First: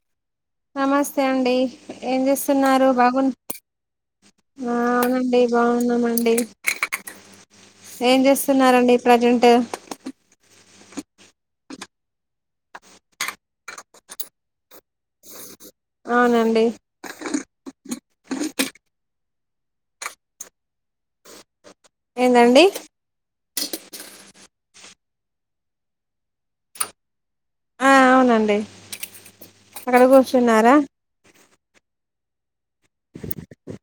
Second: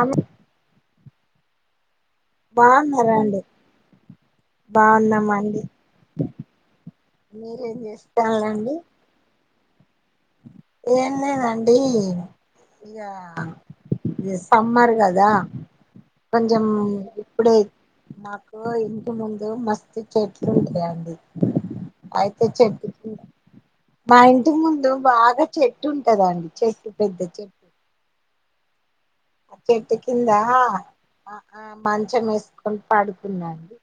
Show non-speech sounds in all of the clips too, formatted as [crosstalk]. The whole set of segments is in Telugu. అమ్ నమస్తే అండి ఏం చేస్తున్నారు బాగు బాగున్నారండి అవునండి బాగున్నామండి బాగున్నామండి మీరేం ఏం చేస్తాలండి చేస్తున్నండి ప్రజెంట్ ఏం లేదండి ఇక ఈ సమ్మర్ కదా అవునండి కొంచం ఇప్పుడే నాకు ఇంటి ముందు మస్తు చెట్లు ఉంటాయంండి అయితే ఏందండి చెప్ప మా ఇంటి ముందు బాగా చెట్టు ఉంటద అండి చెట్టు పెద్ద చెట్టు ఆ అవునండి చెట్టు అక్కడ కింద కూర్చున్నారా మ ఆ మచం ఎస్ ం పాడుకున్నాంను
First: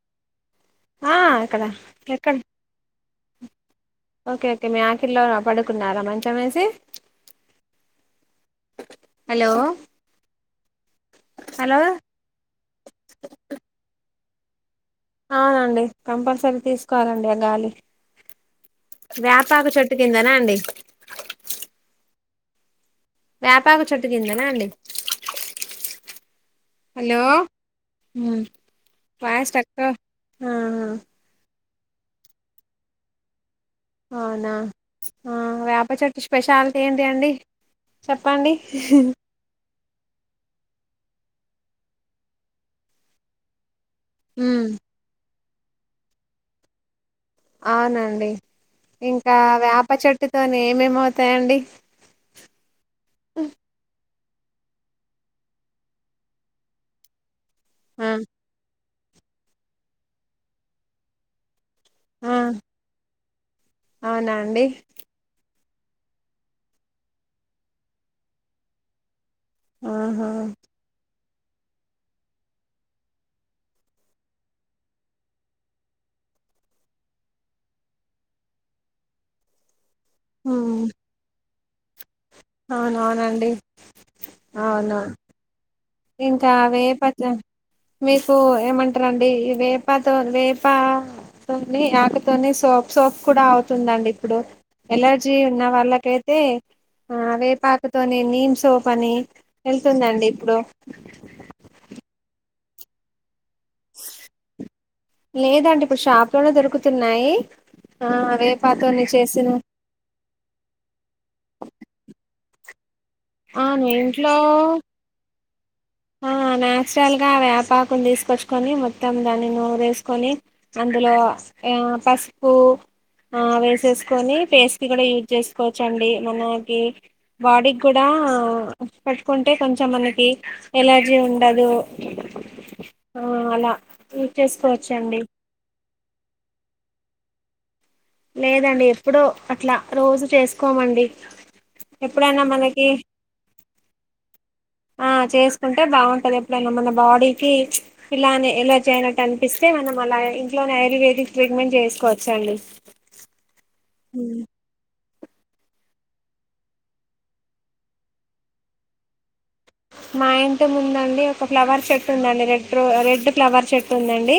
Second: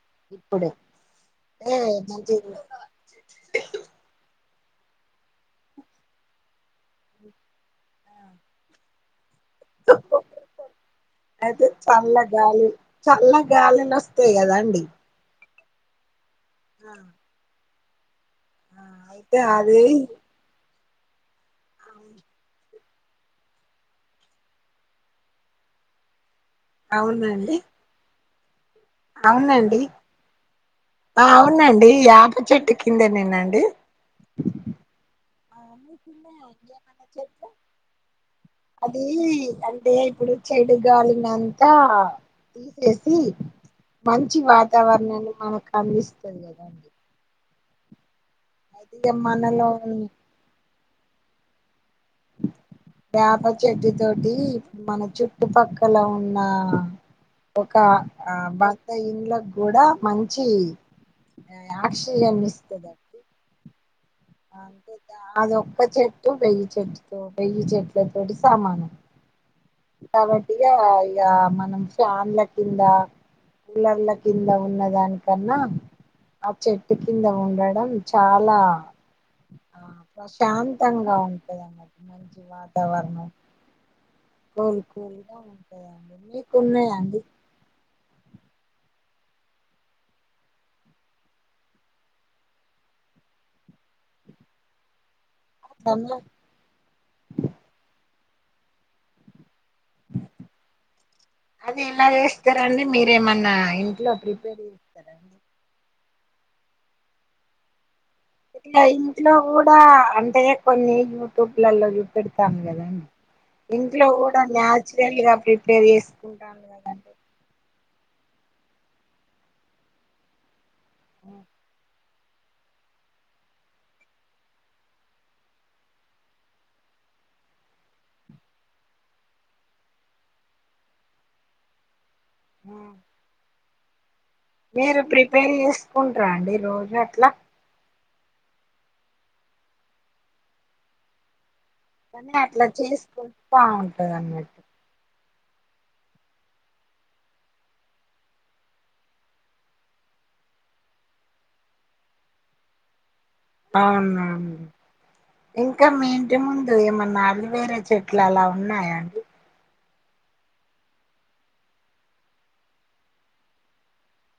ఆ ఇక్కడ ఏమో ఎక్కడ ఓకే ఓకే మీ ఆఖీలో పడుకున్నారా మంచం వేసి హలో అయితే హలో చల్ల గాలి చల్ల గాలి న వ తే కదండి అవునండి సంపత్ సరి తీసుకోవాలండి ఆ గాలి ఆ అయితే వ్యాపాక అది చేట్టు కిందనా అండి వ్యాపాక చేట్టు కిందనా అండి అవునండి ఉ వాయిస్ కాట్ గా నండి యాప చెట్టు కిందనేనండి అవునా ఆ వేప అవన్నీ చెట్టు కిందనే అండి స్పెషాలిటీ ఏంటి ఏమన్నా అండి చెట్లు చెప్పండి టే ఇప్పుడు చెడుగాలినంతా తీసేసి మంచి వాతావరణాన్ని మనక అందిస్తుంది అవునండి అయితే ఇక ఇంకా మనలో వేప చెట్టుతోనే ఏమవుతాయండి యప చెట్టితో ది మన చుట్టుపక్కల ఉన్న ఒక ఆ బ ఇండ్ల గూడా మంచి ఆక్సిజన్ ఇస్తుంది అవునండి అదో ఒక చెట్టు వెయ్యి వెయ్యి చెట్ల తోటి సామానం ఆహా కాబట్టి గ ఇకా మనం ఫ్యాన్ల కింద కూలర్ల కింద ఉన్న దానికన్నా ఆ చెట్టు కింద ఉండడం చాలా ఆ హ్మ్. శాంతంగా మంచి వాతావరణం అవునవునండి కూల్ అవును కూల్గా ఉంటాయండి ఇంకా వేప మీకు ఏమంటారండి ఈ వేపతో వేప తోని ఆకుతోని సోప్ సోప్ కూడా అవుతుందండి ఇప్పుడు ఎల ర్జీ అట్లన్నా ఉన్నవాళ్ళకయితే ఆ వేపాకుతోని నీమ్ సోప్ అని వెళ్తుందండి ఇప్పుడు అది ఎలా చేస్తారండి మీరేమన్నా ఇంట్లో ప్రిపేర్ చేస్తారండి లేదండి ఇప్పుడు షాపులోనే దొరుకుతున్నాయి ఆ ఇట్లా వేపాతోని ఇంట్లో చేసిన గూడా అంటే కొన్ని యూట్యూబ్లలో చూపెడతారు కదా ఆ ఇంట్లో గూడా నేచురల్గా ప్రిపేర్ ఇప్పుడు ఆ నాచురల్ గా వ్యాపాకు తీసు తీసుకొచ్చుకొని మొత్తం దాని నూరేసుకొని అందులో ఆ ఫస్ట్ పు వేసేసుకొని పేస్ట్ కూడా యూజ్ చేసుకోవచ్చండి మనకి బాడికి కూడా పేట్టుకుంటే కొంచెం మనకి ఎలర్జీ ఉండదు ఆ అలా యూజ్ మీరు చేసుకోవచ్చండి ప్రిపేర్ చేసుకుంటార అండి రోజు అట్ల లేదండి ఎప్పుడో అట్లా రోజు చేసుకోమండి ఎప్పుడైనా అట్లా మనకి చేసుకో బావుంటది అన్నట్టు ఆ చేసుకుంటే బాగుంటుంది ఎప్పుడైనా మన బాడీకి ఇలానె అలెర్జీ అయినట్టు అనిపిస్తే మనం అలా ఇంట్లోనే ఆయుర్వేదిక్ ట్రీట్మెంట్ చేసుకోవచ్చండి అవును అవును ఇంకా మీ ఇంటి ముందు ఏమన్నా అలోవేర చెట్లు అలా ఉన్నాయండి మా ఇంటిముందండి ఒక ఫ్లవర్ చెట్టు ఉందండి రెడ్ రె రెడ్ ఫ్లవర్ చెట్టు ఉందండి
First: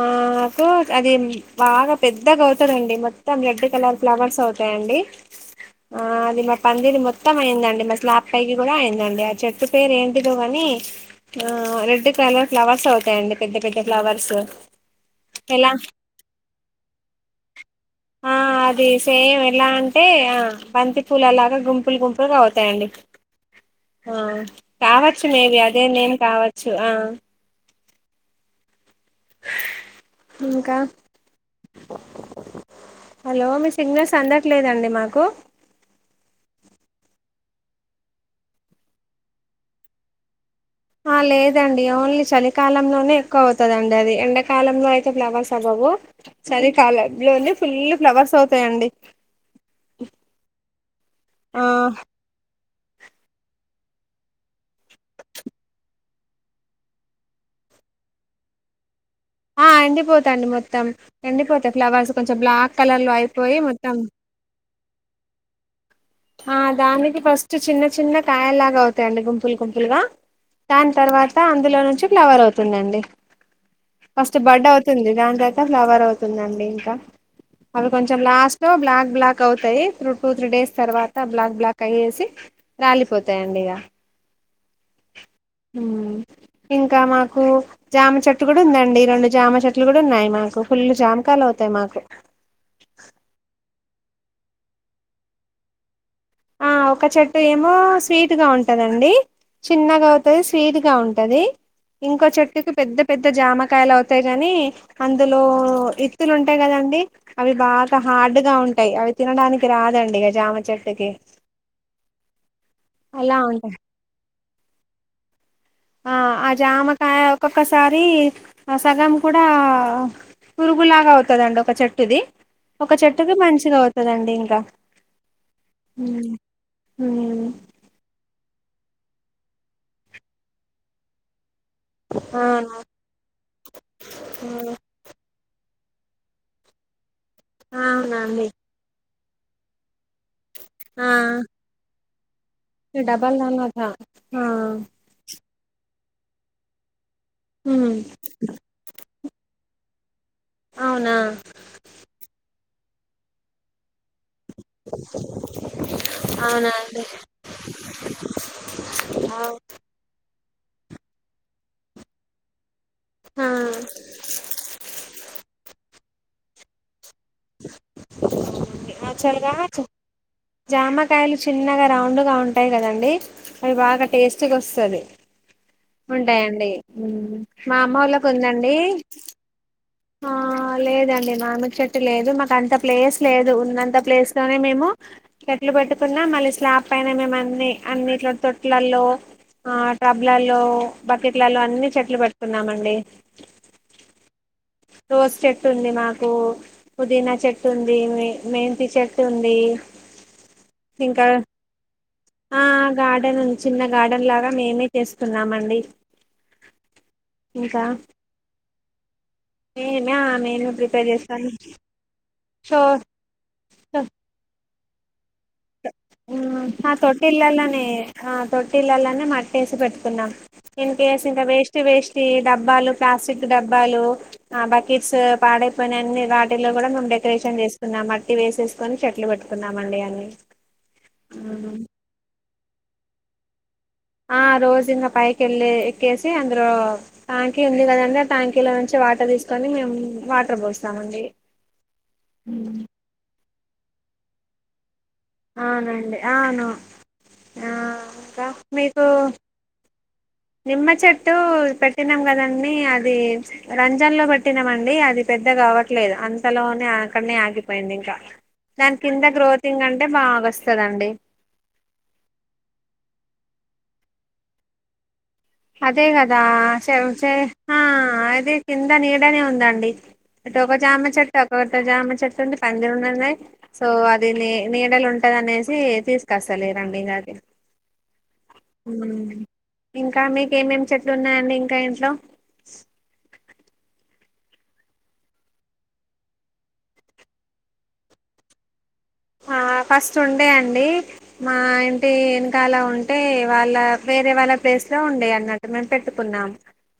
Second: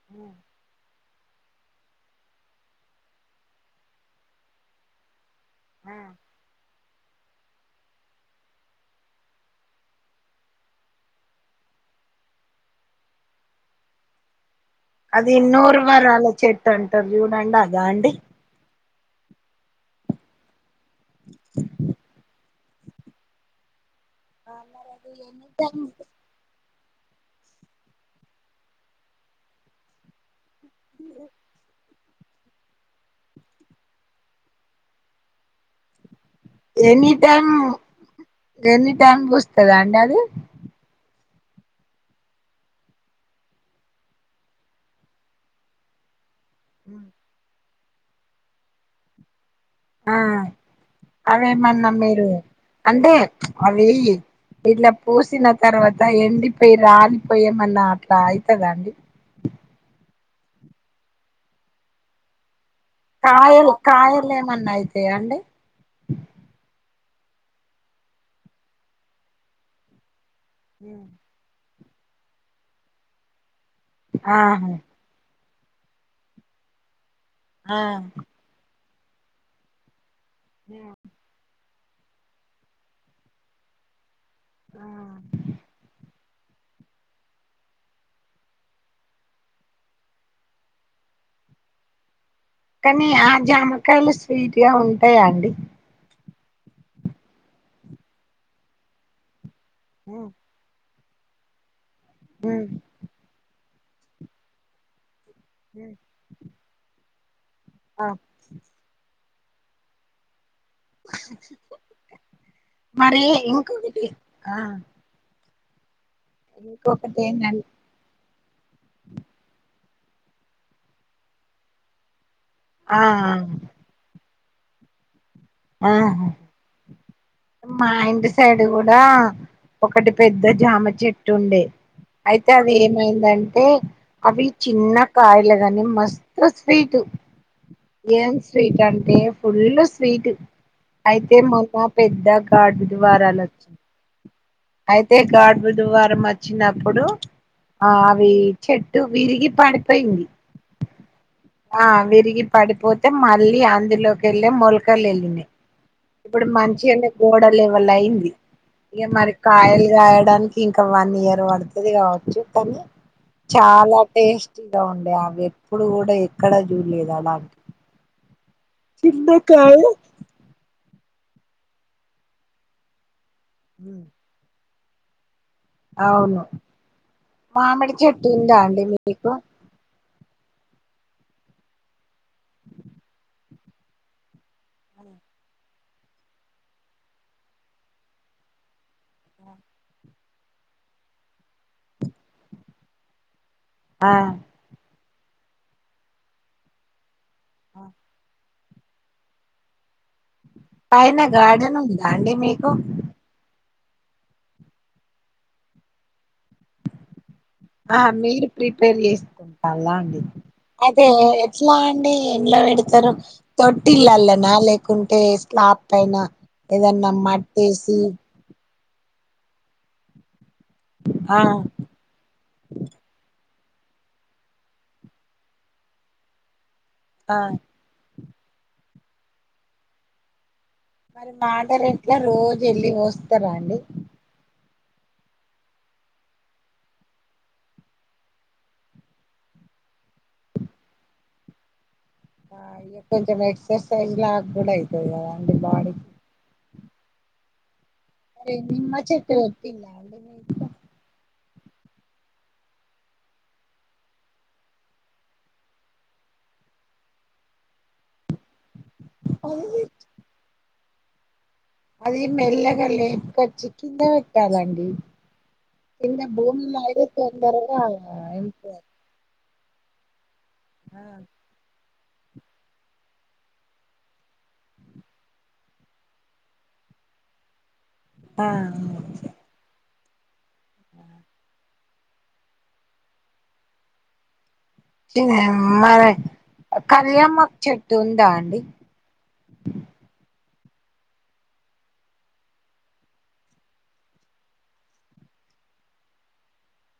మాకు అది బాగా పెద్దగా అవుతదండి మొత్తం రెడ్ కలర్ ఫ్లవర్స్ అవుతాయండి ఆ, ఆది మా పందిరి మొత్తం మొత్తం అయిందండి మస్లాబ్ పైకి కూడా అయిందండి చెట్టు పేరు ఏంటిదో కాని ఆ రెడ్ కలర్ ఫ్లవర్స్ అవుతాయండి పెద్ద పెద్ద ఫ్లవర్స్ అది ఎలా నూరు వరాల చెట్టు అంటరు చూడండి యాండీ ఆ అది సేమ్ ఎలా అంటే ఆ బంతి పూల లాగా గుంపులు గుంపులు కావచ్చు తండి ఆ మరి అది కావచ్చు ఎన్ని మేబి అదే నేమ్ టైమ్స్ కావచ్చు ఆ హస్ ఇంకా హలో మీ సిగ్నల్స్ అందట్లేదండి మాకు. ఎనీ టైమ్ ఎనీ టైమ్ పుస్తదా అండి అది. ఆ లేదండి ఓన్లీ చలికాలంలోనే ఎక్కువ అవుతందండి అది ఎండాకాలంలో అయితే ఫ్లవర్స్ అవ్వవు. చలికాలంలోనే ఫుల్ ఫ్లవర్స్ అవుతాయండి ఆ అవే ఆ మన్న మీరు అంటే అవి ఇట్లా పూసిన తర్వాత ఎండిపోయి రాలిపోయమన్నా అట్లా అయితద అండి. తండు మొత్తం ఎండిపోతే ఫ్లవర్స్ కొంచెం బ్లాక్. కలర్ లో అయిపోయి కాయలు మొత్తం కాయలు ఎమన్నా అయితే చేయండి ఆ దానికి ఫస్ట్ చిన్న చిన్న కాయలాగా అవుతాయండి గుంపులు గుంపులుగా. దాని తర్వాత అందులో నుంచి చె ప్లవర్ అవుతుందండి పస్ట్ ఆహా బర్డేఅవుతుంది రాన్ రాన్ ఎంత ఫ్లవర్ అవుతుందండి ఇంకా ఆ అది కొంచెం లాస్ బ్లాక్‌ బ్లాక్ అవుయి త్రూ టూ త్రీ. తర్వాత బ్లక్ బ్లక్ కయేసి రాలిపోతాయండి ఇక ఆ ఇంకా మాకు జామ చెట్టులు కూడా ఉందండి రెండు జామ చెట్లు కూడా ఉన్నాయి మాకు ఫుల్లు జామకాలు అవుతాయి మాకు. కనీ ఆ జమ కాయలు స్వీట్ గా ఉంటాయా అండి ఆ ఒక చెట్టు ఏమో స్వీట్ గా ఉంటందండి చిన్నగా అవుతుది స్వీట్గా ఉంటు. కదే ఇంకో ఉమ్ చెట్టుకు పెద్ద పెద్ద జామ కాయలు అవుతాయి కాని అంత. లో ఇ అంటే కదండి అవి బాగా ఆ హార్డ్గా ఉంటాయి అవి తినడానికి రాదండి చెట్టుకి మరి అలా ఉంటాయి ఇంకొకటి ఆ ఆ ఆ ఇంకొకటి జామకాయ ఏంటంటే ఒక్కొక్కసారి ఆ సగం కూడా పురుగులాగా అవుతదండి ఒక చెట్టుది ఒక ఆ చెట్టుకి మంచిగా అవుతుందండి దా ఆ ఉమ్ మా ఇంటి సైడ్ కూడా ఒకటి పెద్ద జామ చెట్టు ఉండే అయితే అది అవునా ఏమైందంటే అవి చిన్న కాయల కని మస్తు స్వీట్ ఆ ఏం అవునండి స్వీట్ అంటే ఫుల్లు స్వీట్ ఆ అయితే మ బాప్ పెద్ద గడ్పూ డబల్ దువారాలు లచ్చి నలభ ఆ అయితే గాడ్పు పు దువారం వచ్చినప్పుడు అ ఉమ్ అవి చెట్టు విరిగి పడు పెంది అవునా ఆ విరిగి పడిపోతే మళ్ళీ అందులోకి కెళ్ళే మొల్కల్ ఏళ్ళినై ఇప్పుడు అవునా అండి మంచిగానే గోడలు లెవల్ అయింది ఇగ మరి ఆ కాయలుగాయడు డానికి ఇంకా వన్ ఇయర్ పడుతుది కావచ్చు కానీ చాలా టేస్టీగా ఉండే అవి ఎప్పుడు కూడా ఎక్కడ జూలేదు లాలంటు చిన్న కాయ కాయలు చిన్నగా రౌండ్ గా ఉంటాయి కదండి అది బాగా టేస్ట్గా వస్తు తారే అవును ఉంటాయండి మా అమ్మ మామిడి వాళ్ళకి చెట్టు ఉందా ఉందండి అండి మీకు ఆ లేదండి మామి చెట్టు లేదు మాకు అంత ప్లేస్ లేదు ఉన్నంత ప్లేస్ తోనే మేము చెట్లు పెట్టుకున్నా మళ్ళీ స్లాప్ పైన మేము అన్ని అన్నిట్లో తొట్లలో ఆ ట్రబుల్లో బకెట్లలో అన్ని చెట్లు పెట్టుకున్నామండి ఆ రోస్ చెట్టు ఉంది మాకు పుదీనా చెట్టుంది మెంతి చెట్టు ఉంది పైన ఇంకా గార్డెన్ ఉందా అండి ఆ మీకు గార్డెన్ ఉంది చిన్న గార్డెన్ లాగా మేమే చేస్తున్నామండి ఆ మీరు ప ప్రిపేర్ చేస మేమే అలాంటి ఆ మేమే అయితే ప్రిపేర్ చేస్తాను ఎట్లా అండి ఎల్లా సో పెడతారు తొట్టిల్లాలన లేకుంటే స్లాప్ తొట్టల్లనే ఆ తో మట్టిలలోనే మట్టేసి పెట్టుకున్నాం ఇకేస్ ఆ ఇంకా వేస్ట్ వేస్ట్ డబ్బాలు ప్లాస్టిక్ డబ్బాలు ఆ బకెట్స్ పాడైపోయి అన్ని వాటి లో కూడా మేము ఆ డెకరేషన్ చేస్తున్నాం వేసేసుకొని చెట్లు పెట్టుకున్నామండి అని మరి వాటర్ ఎట్లా రోజు వెళ్ళి పోస్తారా అండి ఆ రోజు ఇంకా పైకి వెళ్ళి ఎక్కేసి అందులో ట్యాంకీ ఉంది కదండడి ఆ ట్యాంకీలో నుంచి వాటర్ తీసుకొని మేము వాటర్ పోస్తామండి ఆ [unintelligible] [unintelligible] అవునండి అవును ఆ ఇంకా అరే నిమ్ మీకు చెట్ [unintelligible] నిమ్మ చెట్టు పెట్టినాం కదండీ అది రంజన్లో పెట్టినం అండి అది పెద్ద కావట్లేదు అంతలోనే అక్కడనే ఆగిపోయింది ఇంకా దాని కింద మీరు గ్రోతింగ్ అంటే బాగొస్తుంది కదా అండి అది మెల్లగా లేపుకొచ్చి కింద పెట్టాలండి అదే కింద కదా భూమిలో అయితే [unintelligible] తొందరగా అదే కింద నీడనే ఉంద అండి ఇటు ఒక్క జామ చెట్టు అటుఒక్క జామ చెట్టు ఉంది పందిరు ఉన్నన్నా సో అది నీ నీడలు ఉంటది అనేసి తీసుకొస్తలేరురండి ఇకా అది ఆ ఇంకా ఇంకా మీకు ఏమేం చెట్లు ఉన్నాయండి ఇంకా ఇంట్లో మరి కర్రీయమ్మ చెట్టు ఉందా అండి ఆ ఫస్ట్ ఉండే అండి మా ఇంటి ఎనకాల ఉంటే వాళ్ల వేరే వాళ్ళ ప్లేస్ లో ఉండే అన్నట్టు మేము పెట్టుకున్నాం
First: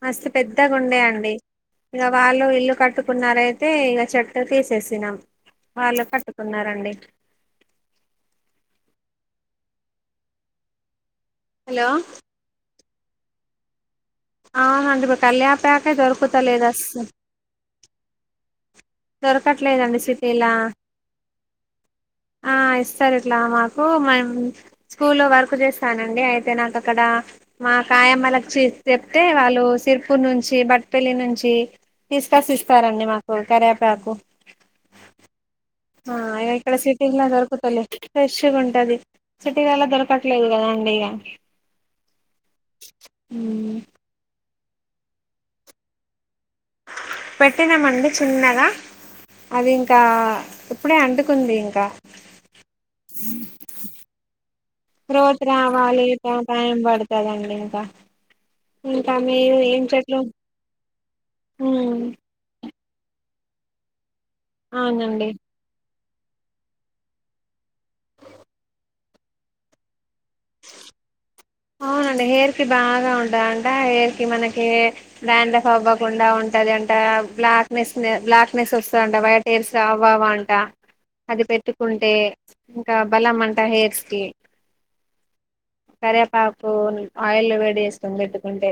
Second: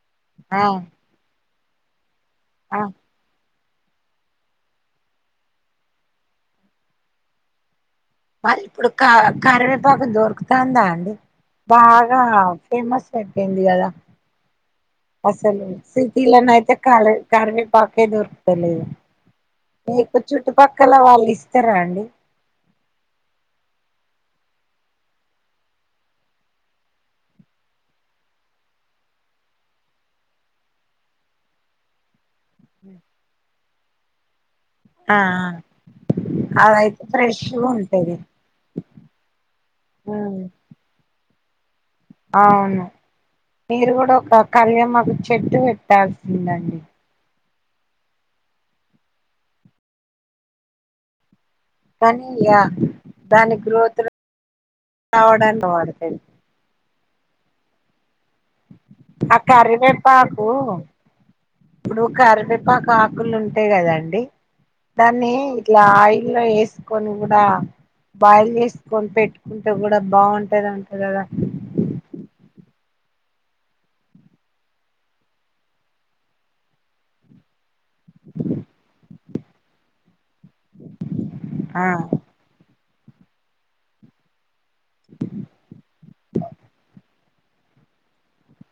మస్తు ఆ పెద్దగా ఉండేయండి ఇ వాళ్ళు ఇల్లు ఆ కట్టుకున్నారతే అతే ఇక చెట్టు తీసేసినాం వాళ్ళు కట్టుకున్నారండి మళ్ళీ ఇప్పుడు ఒక కరివేపాకు దొరకుతాందా అండి హలో బాగా ఫేమస్ అయిపోయింది కదా అవునండి ఇప్పుడు అసలు కల్యాపాకే సిటీ లైన్ దొరుకుతలేదు అయితే క అస్సలు కరివే పాకే దొరుకుతలేదు దొరకట్లేదండి మీకు సిటీల చుట్టుపక్కల వాళ్ళు ఇస్తారా అండి ఆ ఇస్తారు ఇట్లా మాకు మా అమ్మ స్కూల్లో వర్క్ చేస్తానండి అయితే నాకు అక్కడ మా కాయమ్మలకి చెప్తే వాళ్ళు సిర్పూర్ నుంచి బట్పల్లి నుంచి తీసు కట్స్ ఇస్తారండి మాకు కరివే పాకు ఆ ఆ ఇ ఇక్కడ అదయితే సిటీలో ఫ్రెష్ దొరుకుతులే ఉంటది ఫ్రెష్గా ఉంటంది సిటీగలో ఉమ్ దొరకట్లేదు కదాండి ఇక అవును మీరు కూడా ఒక కరివేమాకు చెట్టు పెట్టాల్సిందండి పెట్టినామండి చిన్నగా అది ఇంకా ఇప్పుడే అంటు ఉంది ఇంకా కానీ ఇగ దాని గ్రోత్ రోజ్ రావడానికి రావాలి వాడతది టైం పడుతు సరే అండి ఇంకా ఇంకా ఆ మీరు ఏం చెట్లు కరివేపాకు ఇప్పుడు కరివే పాకు ఆకులు ఉంటాయి కదండి అవునండి దాన్ని ఇట్లా ఆయి లా వేసుకని కూడా బాయిల్ చేసుకని పెట్టుకుంటే కూడా బాగుంటాది అంటా కదా అవునండి హెయిర్ కి బాగా ఉంటదంట హెయిర్ కి మనకి డ్యాండ్రఫ్ అవ్వకుండా ఉంటదట బ్లాక్నెస్ బ్లాక్నెస్ వస్తుందఅంటా వైట్ హెయిర్ రావవా అంట అది ఆ పెట్టుకుంటే ఇంకా బలం అంటా హెయిర్స్కి సరే ఆయిల్ లో వేడి చేసుకుని పెట్టుకుంటే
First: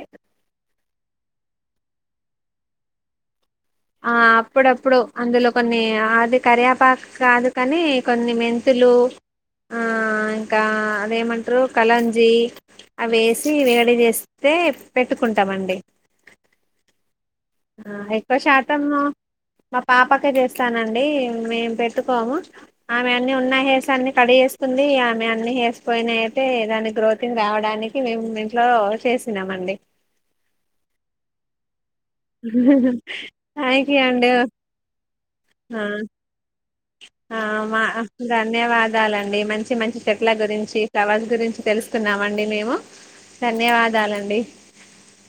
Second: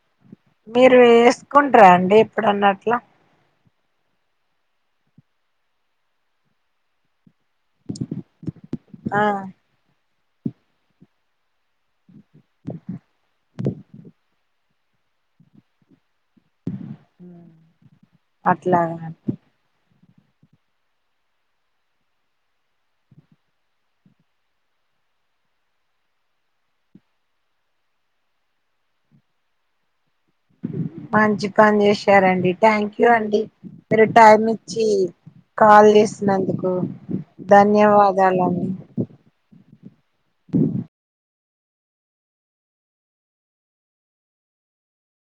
మీరు వేసుకుంటార అండి ఎప్పుడున్నట్లా ఆ అప్పుడప్పుడు అందులో కొన్ని అది కరియాపాకు కాదు కానీ కొన్ని మెంతులు ఆ ఆ ఇంకా అదేమంటరు కలంజీ అవి ఏసి వేడి చేస్తే పెట్టుకుంటామండి. [inaudible] ఆ ఎక్కువ శాతం అట్లాగా పాపకే చేస్తానండి మేం పెట్టుకోము ఆమె అన్నీ ఉన్న హెయిర్స్ అన్ని కట్ చేస్కుంది. ఆమె అన్ని హెయిర్స్ పోయినా అయితే దాని గ్రోతింగ్ రావడానికి మేం ఇంట్లో చేసినమండి. మంచి పని చేస్ థ్యాంక్ యూ అండి టైం ఇచ్చి హ కాల్ చేసినందుకు ఆ మా ధన్యవాదాలండి ధన్యవాదాలండి మంచి మంచి చెట్ల గురించి ఫ్లవర్స్ గురించి తెల్సుకున్నామండి మేము ధన్యవాదాలండి